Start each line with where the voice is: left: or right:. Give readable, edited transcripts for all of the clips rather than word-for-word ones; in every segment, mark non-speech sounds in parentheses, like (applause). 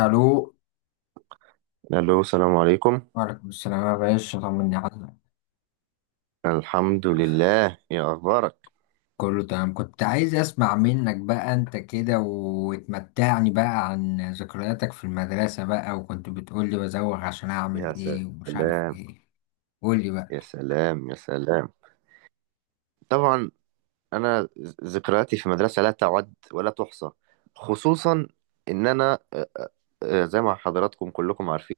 left: الو.
right: الو، السلام عليكم.
left: وعليكم السلام يا باشا، طمني عليك.
right: الحمد لله، يا اخبارك؟
left: كله تمام، كنت عايز اسمع منك بقى انت كده وتمتعني بقى عن ذكرياتك في المدرسة بقى، وكنت بتقولي بزوغ عشان
right: يا
left: اعمل ايه ومش عارف
right: سلام،
left: ايه. قولي بقى.
right: يا سلام، يا سلام. طبعا، انا ذكرياتي في المدرسه لا تعد ولا تحصى، خصوصا ان انا، زي ما حضراتكم كلكم عارفين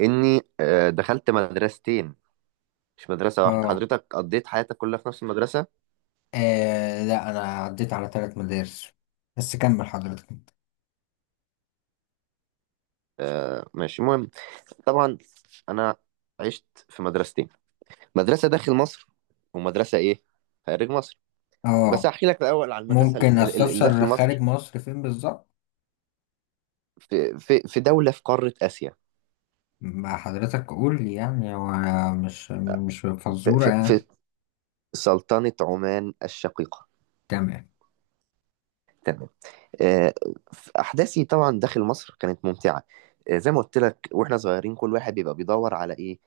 right: اني دخلت مدرستين، مش مدرسه واحده.
left: اه.
right: حضرتك قضيت حياتك كلها في نفس المدرسه؟
left: لا انا عديت على ثلاث مدارس، بس كمل حضرتك انت.
right: ماشي، المهم. طبعا، انا عشت في مدرستين، مدرسه داخل مصر ومدرسه ايه خارج مصر. بس
left: اه.
right: هحكي لك الاول عن المدرسه
left: ممكن
right: اللي داخل
left: استفسر خارج
right: مصر.
left: مصر فين بالظبط؟
right: في دوله في قاره اسيا،
left: ما حضرتك قول لي يعني هو، مش
right: في
left: فزورة
right: في
left: يعني.
right: في سلطنه عمان الشقيقه.
left: تمام.
right: تمام. آه، احداثي طبعا داخل مصر كانت ممتعه. زي ما قلت لك، واحنا صغيرين كل واحد بيبقى بيدور على ايه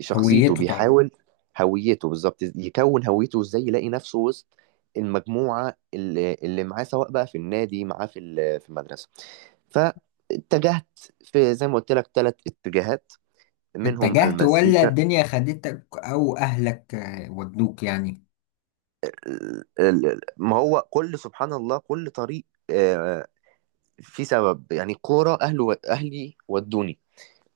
right: شخصيته،
left: هويته طبعا.
right: بيحاول هويته، بالظبط، يكون هويته ازاي، يلاقي نفسه وسط المجموعه اللي معاه، سواء بقى في النادي معاه، في في المدرسه. فاتجهت في زي ما قلت لك ثلاث اتجاهات، منهم
left: اتجهت ولا
right: المزيكا.
left: الدنيا خدتك او اهلك ودوك يعني؟
right: ال- ما هو كل، سبحان الله، كل طريق في سبب، يعني كورة، أهله أهلي ودوني.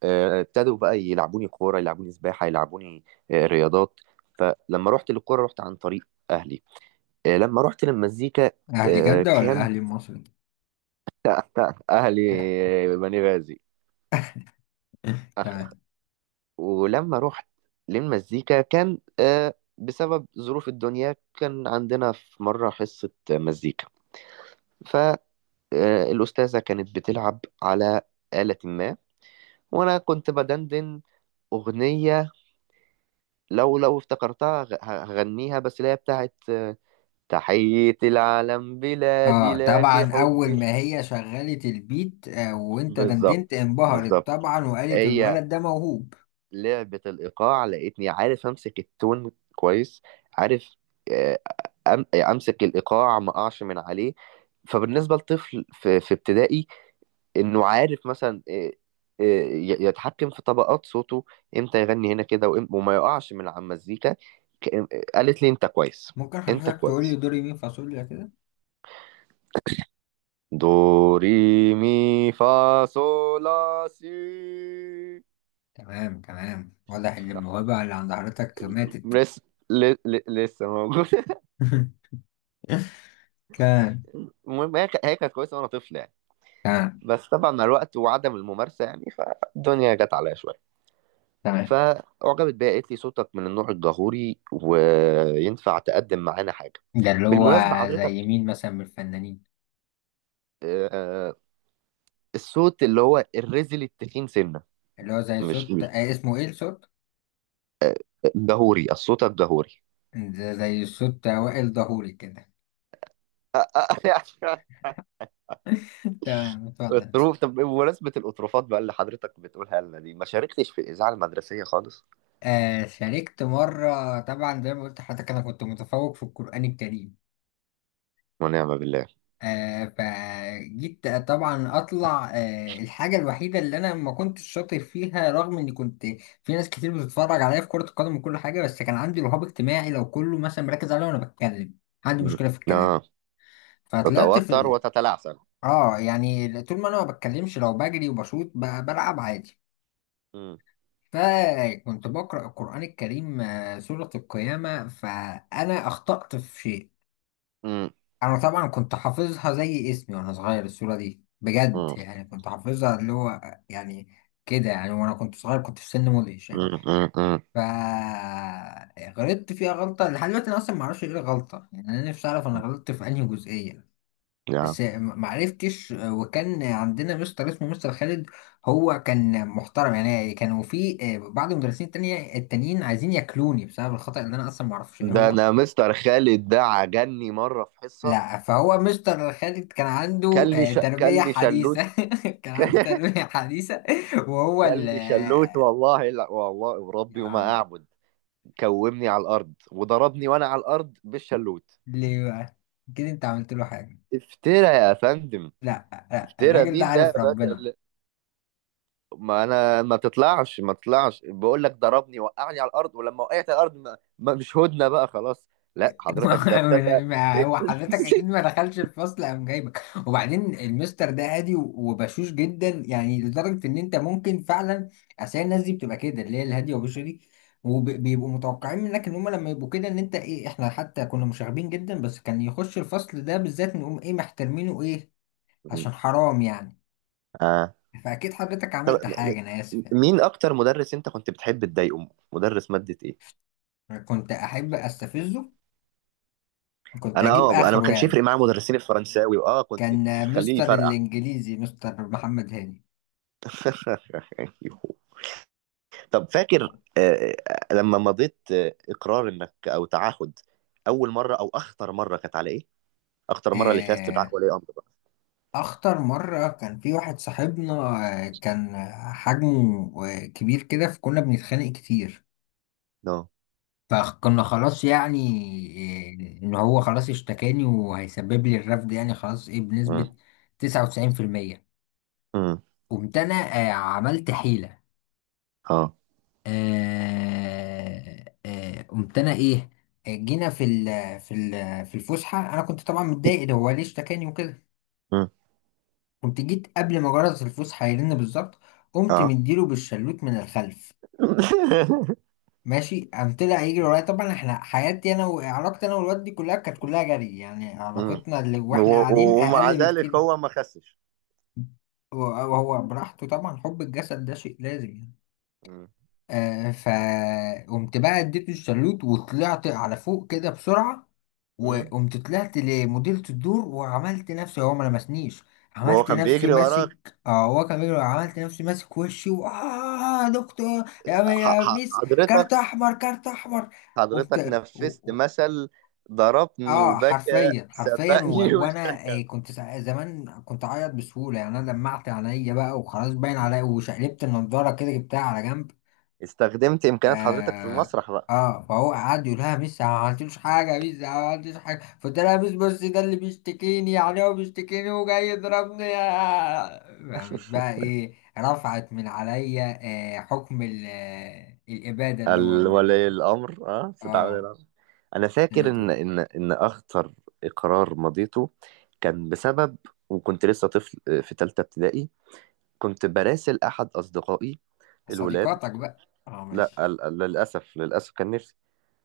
right: ابتدوا بقى يلعبوني كورة، يلعبوني سباحة، يلعبوني رياضات. فلما رحت للكورة، رحت عن طريق أهلي. لما رحت للمزيكا
left: اهل جدة ولا
right: كان
left: اهل المصري؟
right: (laughs) أهلي،
left: (laughs)
right: بني غازي. أخ،
left: تمام.
right: أخ. ولما رحت للمزيكا كان بسبب ظروف الدنيا، كان عندنا في مرة حصة مزيكا. الأستاذة كانت بتلعب على آلة ما، وأنا كنت بدندن أغنية. لو افتكرتها هغنيها، بس اللي هي بتاعت تحية العالم، بلادي
left: اه
right: لك
left: طبعا اول
right: حبي.
left: ما هي شغلت البيت وانت
right: بالظبط،
left: دندنت انبهرت
right: بالظبط.
left: طبعا وقالت
right: هي
left: الولد ده موهوب.
right: لعبة الإيقاع، لقيتني عارف أمسك التون كويس، عارف، آه، أمسك الإيقاع، ما أقعش من عليه. فبالنسبة لطفل في ابتدائي، انه عارف مثلا يتحكم في طبقات صوته، امتى يغني هنا كده، وما يقعش من على المزيكا. قالت لي انت كويس.
left: ممكن
right: انت
left: حضرتك تقول لي
right: كويس.
left: دوري مين فاصوليا كده؟
right: دو، ري، مي، فا، صو، لا، سي.
left: تمام تمام، واضح ان
right: صح.
left: الموهبة اللي عند حضرتك ماتت.
right: لسه، لسه موجود. (laughs)
left: (laughs) كان
right: المهم، هي هي كانت كويسه وانا طفل يعني.
left: كان
right: بس طبعا، مع الوقت وعدم الممارسه يعني، فالدنيا جت عليا شويه.
left: تمام.
right: فأعجبت بيها، قالت لي صوتك من النوع الجهوري وينفع تقدم معانا حاجة.
left: ده اللي هو،
right: بالمناسبة حضرتك،
left: زي مين مثلا من الفنانين؟
right: آه، الصوت اللي هو الرزل التخين سنة.
left: اللي هو زي
right: مش
left: صوت اسمه ايه الصوت؟
right: الجهوري، الصوت الجهوري.
left: ده زي صوت اوائل ظهوري كده.
right: (laughs)
left: (laughs) تمام، اتفضل انت.
right: الطروف. طب بمناسبة الأطروفات بقى اللي حضرتك بتقولها لنا دي، ما شاركتش في الإذاعة المدرسية خالص؟
left: شاركت مرة، طبعا زي ما قلت لحضرتك أنا كنت متفوق في القرآن الكريم.
right: ونعم بالله.
left: فجيت طبعا أطلع الحاجة الوحيدة اللي أنا ما كنتش شاطر فيها رغم إني كنت. في ناس كتير بتتفرج عليا في كرة القدم وكل حاجة، بس كان عندي رهاب اجتماعي لو كله مثلا مركز عليا وأنا بتكلم. عندي
right: مم.
left: مشكلة في الكلام.
right: آه.
left: فطلعت
right: تتوتر وتتلعثم؟
left: يعني طول ما أنا ما بتكلمش لو بجري وبشوط بلعب عادي.
right: مم.
left: فكنت بقرأ القرآن الكريم سورة القيامة فأنا أخطأت في شيء.
right: مم.
left: أنا طبعا كنت حافظها زي اسمي وأنا صغير، السورة دي بجد
right: مم.
left: يعني كنت حافظها اللي هو، يعني كده يعني وأنا كنت صغير، كنت في سن مدهش يعني.
right: مم. مم. مم.
left: فغلطت فيها غلطة لحد دلوقتي أنا أصلا معرفش إيه الغلطة، يعني أنا نفسي أعرف أنا غلطت في أنهي جزئية.
right: يا.
left: بس معرفتش وكان عندنا مستر اسمه مستر خالد. هو كان محترم يعني، كانوا في بعض المدرسين التانيين عايزين ياكلوني بسبب الخطأ اللي انا اصلا معرفش ايه
right: ده
left: هو.
right: أنا مستر خالد ده عجني مرة في حصة.
left: لا فهو مستر خالد كان عنده تربية
right: كان لي شلوت.
left: حديثة. (laughs) كان عنده
right: (laughs)
left: تربية حديثة وهو
right: كان
left: ال
right: لي شلوت، والله لا والله
left: يا
right: وربي وما
left: عم،
right: أعبد، كومني على الأرض وضربني وأنا على الأرض بالشلوت.
left: ليه بقى؟ كده انت عملت له حاجة؟
right: افترى يا فندم.
left: لا لا
right: افترى،
left: الراجل ده
right: مين ده يا
left: عارف
right: باشا
left: ربنا.
right: ما أنا، ما تطلعش ما تطلعش، بقول لك ضربني وقعني على الأرض، ولما وقعت على الأرض ما مش هدنة بقى خلاص. لا، حضرتك ده ابتدى.
left: (laughs) ما هو حضرتك اكيد ما دخلش الفصل قام جايبك، وبعدين المستر ده هادي وبشوش جدا يعني لدرجه ان انت ممكن فعلا. اصل هي الناس دي بتبقى كده اللي هي الهاديه وبشوشه دي، وبيبقوا متوقعين منك ان هم لما يبقوا كده ان انت ايه، احنا حتى كنا مشاغبين جدا بس كان يخش الفصل ده بالذات نقوم ايه محترمينه ايه، عشان
right: (laughs)
left: حرام يعني.
right: آه.
left: فاكيد حضرتك
right: طب،
left: عملت حاجه، انا اسف.
right: مين أكتر مدرس أنت كنت بتحب تضايقه؟ مدرس مادة إيه؟
left: يعني كنت احب استفزه، كنت
right: انا
left: اجيب
right: اه انا ما
left: اخره
right: كانش يفرق
left: يعني.
right: معايا مدرسين الفرنساوي، كنت
left: كان
right: تخليني
left: مستر
right: يفرقع.
left: الانجليزي مستر محمد هاني.
right: (laughs) طب فاكر، آه، لما مضيت اقرار انك او تعهد، اول مره او اخطر مره كانت على ايه؟ اخطر مره اللي فيها
left: آه،
right: استدعاء ولي امر بقى.
left: أخطر مرة كان في واحد صاحبنا كان حجمه كبير كده فكنا بنتخانق كتير.
right: نو.
left: فكنا خلاص يعني إن هو خلاص اشتكاني وهيسبب لي الرفض يعني خلاص إيه بنسبة
right: امم.
left: 99%.
right: امم.
left: قمت أنا عملت حيلة.
right: اه.
left: قمت أنا إيه جينا في الفسحة، أنا كنت طبعا متضايق ده هو ليه اشتكاني وكده.
right: امم.
left: قمت جيت قبل ما جرس الفوس هيرن بالظبط، قمت
right: اه.
left: مديله بالشلوت من الخلف.
right: (laughs)
left: ماشي قام طلع يجري ورايا طبعا، احنا حياتي انا وعلاقتي انا والواد دي كلها كانت كلها جري يعني،
right: مم.
left: علاقتنا اللي واحنا قاعدين
right: ومع
left: اقل
right: ذلك
left: بكتير.
right: هو ما خسش.
left: وهو براحته طبعا حب الجسد ده شيء لازم يعني.
right: مم.
left: فقمت بقى اديته الشلوت وطلعت على فوق كده بسرعة،
right: مم.
left: وقمت طلعت لمديرة الدور وعملت نفسي هو ما لمسنيش.
right: وهو
left: عملت
right: كان
left: نفسي
right: بيجري وراك؟
left: ماسك هو كان بيجري، عملت
right: آه،
left: نفسي ماسك وشي و آه دكتور يا
right: ح-
left: يا
right: ح-
left: ميس كارت
right: حضرتك
left: احمر كارت احمر.
right: حضرتك
left: وبت... و...
right: نفذت
left: و-
right: مثل ضربني
left: اه
right: وبكى،
left: حرفيا حرفيا
right: سبقني (laughs)
left: وانا
right: واشتكى.
left: كنت زمان كنت اعيط بسهولة يعني، انا دمعت عينيا بقى وخلاص باين عليا وشقلبت النضارة كده جبتها على جنب.
right: استخدمت
left: ف...
right: إمكانيات حضرتك في المسرح بقى.
left: اه فهو قعد يقول لها ميس أنا ما عملتلوش حاجه ميس أنا ما عملتلوش حاجه، فقلت لها ميس بص ده اللي بيشتكيني يعني هو بيشتكيني وجاي يضربني. قامت بقى
right: (laughs)
left: ايه رفعت من عليا آه حكم ال- آه، الاباده اللي هو
right: ولي الأمر، استدعاء ولي
left: اه
right: الأمر. أنا فاكر إن
left: لقيته.
right: إن إن أخطر إقرار مضيته كان بسبب، وكنت لسه طفل في تالتة ابتدائي، كنت براسل أحد أصدقائي، الولاد.
left: صديقاتك بقى اه
right: لا،
left: ماشي.
right: للأسف كان نفسي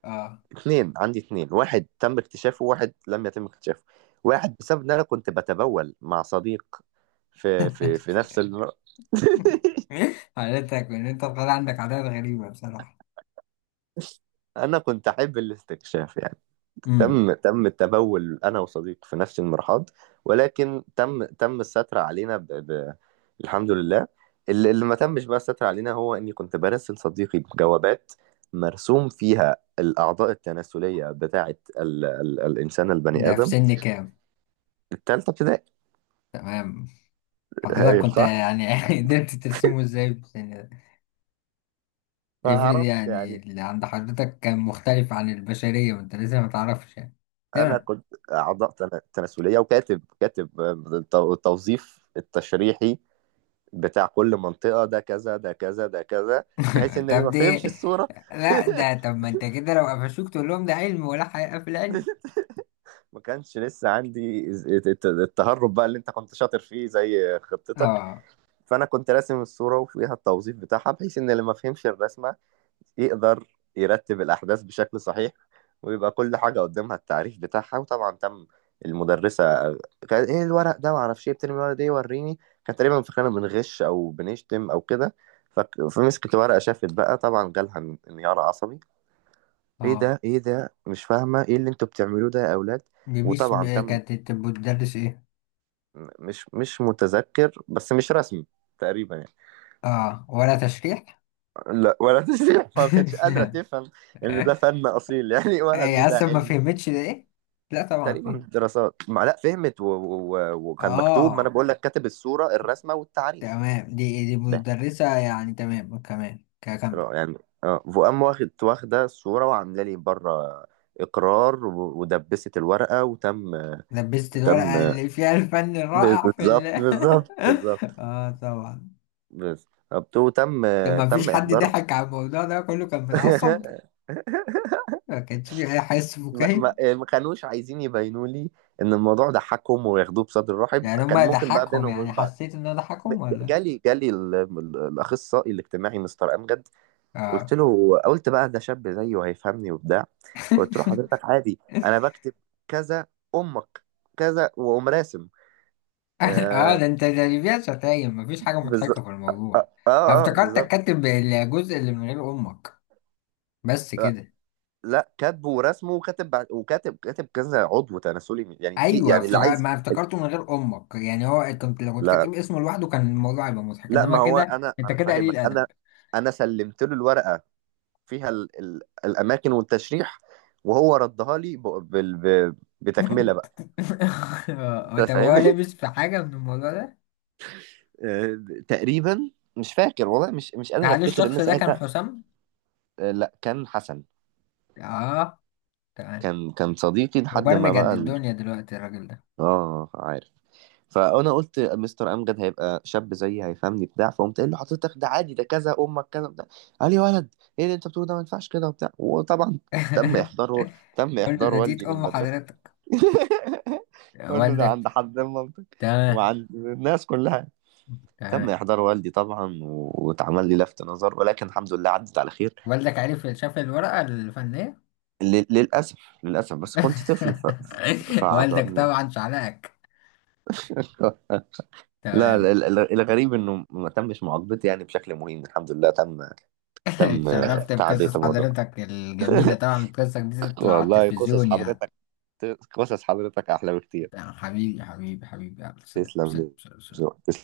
left: اه.
right: اتنين، عندي اتنين، واحد تم اكتشافه وواحد لم يتم اكتشافه. واحد بسبب ان انا كنت بتبول مع صديق في نفس المرأة. (laughs)
left: (laughs) قالت لك ان انت طالع عندك عادات غريبه بصراحه.
right: انا كنت احب الاستكشاف يعني.
left: امم.
right: تم التبول، انا وصديق في نفس المرحاض، ولكن تم الستر علينا، الحمد لله. اللي ما تمش بقى الستر علينا، هو اني كنت برسل صديقي بجوابات مرسوم فيها الاعضاء التناسليه بتاعه الانسان البني
left: ده في
right: ادم.
left: سن كام؟
right: التالتة ابتدائي.
left: تمام. حضرتك
right: هايل،
left: كنت
right: صح.
left: يعني (laughs) قدرت ترسمه ازاي في سن؟
right: ما
left: افرض
right: اعرفش
left: يعني
right: يعني.
left: اللي عند حضرتك كان مختلف عن البشرية وانت لسه ما تعرفش يعني.
right: انا
left: تمام.
right: كنت اعضاء تناسليه، وكاتب التوظيف التشريحي بتاع كل منطقه، ده كذا، ده كذا، ده كذا، بحيث
left: (laughs)
right: ان اللي
left: طب
right: ما
left: دي
right: فهمش الصوره.
left: لا ده طب
right: (laughs)
left: ما انت كده لو قفشوك تقول لهم ده علم، ولا حقيقة في العلم؟
right: ما كانش لسه عندي التهرب بقى اللي انت كنت شاطر فيه زي خطتك.
left: اه
right: فانا كنت راسم الصوره وفيها التوظيف بتاعها، بحيث ان اللي ما فهمش الرسمه يقدر يرتب الاحداث بشكل صحيح، ويبقى كل حاجه قدامها التعريف بتاعها، وطبعا تم. المدرسه كانت ايه الورق ده؟ معرفش ايه بترمي الورق ده، إيه، وريني. كان تقريبا فاكرانا بنغش او بنشتم او كده. فمسكت ورقه، شافت بقى طبعا، جالها انهيار عصبي. ايه
left: اه.
right: ده، ايه ده، مش فاهمه ايه اللي انتوا بتعملوه ده يا اولاد؟
left: دي مش
right: وطبعا تم.
left: كانت بتبقى بتدرس ايه؟
right: مش متذكر، بس مش رسمي، تقريبا يعني.
left: اه ولا تشريح؟
right: لا ولا (laughs) تسريح، فما كانتش قادرة
left: (laughs)
right: تفهم إن ده فن أصيل يعني، (laughs) ولا إن
left: هي
right: ده
left: اصلا ما
right: علم.
left: فهمتش ده ايه؟ لا طبعا
right: تقريبا
left: فيه.
right: دراسات ما، لا فهمت، وكان مكتوب، ما أنا
left: اه
right: بقول لك كاتب الصورة، الرسمة والتعريف.
left: تمام، دي
right: ده
left: مدرسة يعني تمام كمان كمل.
right: يعني، اه، فقام واخدة الصورة وعاملة لي بره إقرار، ودبست الورقة وتم.
left: لبست الورقة
right: تم.
left: اللي فيها الفن الرائع في ال
right: بالظبط، بالظبط، بالظبط.
left: (laughs) اه طبعا.
right: بالظبط، وتم.
left: طب ما
right: تم
left: فيش حد
right: إحضار.
left: ضحك على الموضوع ده، كله كان متعصب؟
right: (laughs)
left: ما كانش فيه أي حس فكاهي؟
right: ما كانوش عايزين يبينوا لي ان الموضوع ضحكهم وياخدوه بصدر رحب،
left: يعني
right: كان
left: هما
right: ممكن بقى
left: ضحكهم
right: بينهم
left: يعني
right: وبين بعض.
left: حسيت إن هو
right: ب-
left: ضحكهم ولا؟
right: جالي الاخصائي الاجتماعي مستر امجد. قلت
left: اه.
right: له، قلت بقى ده شاب زيي وهيفهمني وبتاع. قلت له حضرتك عادي، انا بكتب كذا، امك، كذا، واقوم راسم.
left: (laughs) اه
right: آه
left: ده انت ده اللي فيها شتايم، مفيش حاجة مضحكة
right: بالظبط.
left: في الموضوع. أنا
right: اه
left: افتكرتك
right: بالظبط.
left: كاتب الجزء اللي من غير أمك بس
right: آه،
left: كده.
right: لا كاتبه ورسمه وكاتب كذا عضو تناسلي يعني، في
left: أيوه
right: يعني اللي
left: افتكر
right: عايز.
left: ما افتكرته من غير أمك، يعني هو كنت لو كنت
right: لا،
left: كاتب اسمه لوحده كان الموضوع هيبقى مضحك،
right: لا،
left: إنما
right: ما هو
left: كده
right: انا
left: أنت
right: انا
left: كده قليل
right: فاهمك انا.
left: أدب.
right: انا سلمت له الورقه فيها ال ال الاماكن والتشريح، وهو ردها لي ب بال ب بتكمله بقى. انت
left: (laughs) طب هو
right: فاهمني؟
left: لبس
right: (laughs)
left: في حاجة من الموضوع ده؟
right: تقريبا مش فاكر والله، مش قادر
left: هل
right: افتكر
left: الشخص
right: ان
left: ده كان
right: ساعتها.
left: حسام؟
right: لا، كان حسن.
left: اه تمام.
right: كان صديقي لحد ما
left: مبرمج قد
right: بقى
left: الدنيا دلوقتي الراجل ده.
right: اه، فانا قلت مستر امجد هيبقى شاب زيي هيفهمني بتاع، فقمت قايل له حضرتك ده عادي ده كذا امك كذا بتاع. قال لي يا ولد، ايه اللي انت بتقوله ده، ما ينفعش كده وبتاع، وطبعا تم
left: (laughs)
right: احضار، تم
left: كل
right: احضار
left: ده تيت
right: والدي
left: أم
right: للمدرسه.
left: حضرتك
right: (laughs) قول له ده عند
left: والدك؟
right: حد مامتك
left: تمام
right: وعند الناس كلها. تم
left: تمام.
right: احضار والدي طبعا، واتعمل لي لفت نظر، ولكن الحمد لله عدت على خير.
left: والدك عرف شاف الورقة الفنية؟
right: للاسف، للاسف بس كنت طفل،
left: (laughs) والدك
right: فعذرني.
left: طبعا شعلقك.
right: (laughs) لا،
left: تمام.
right: لا، الغريب انه ما تمش معاقبتي يعني بشكل مهين. الحمد لله تم
left: (laughs)
right: تم
left: اتشرفت
right: تعدية
left: بقصص
right: الموضوع.
left: حضرتك الجميلة،
right: (laughs)
left: طبعا قصصك دي تطلع على
right: والله، قصص
left: التلفزيون يعني.
right: حضرتك، قصص حضرتك أحلى بكتير.
left: تمام، حبيبي حبيبي حبيبي، يلا سلام
right: تسلم
left: سلام
right: لي.
left: سلام سلام.
right: تسلم.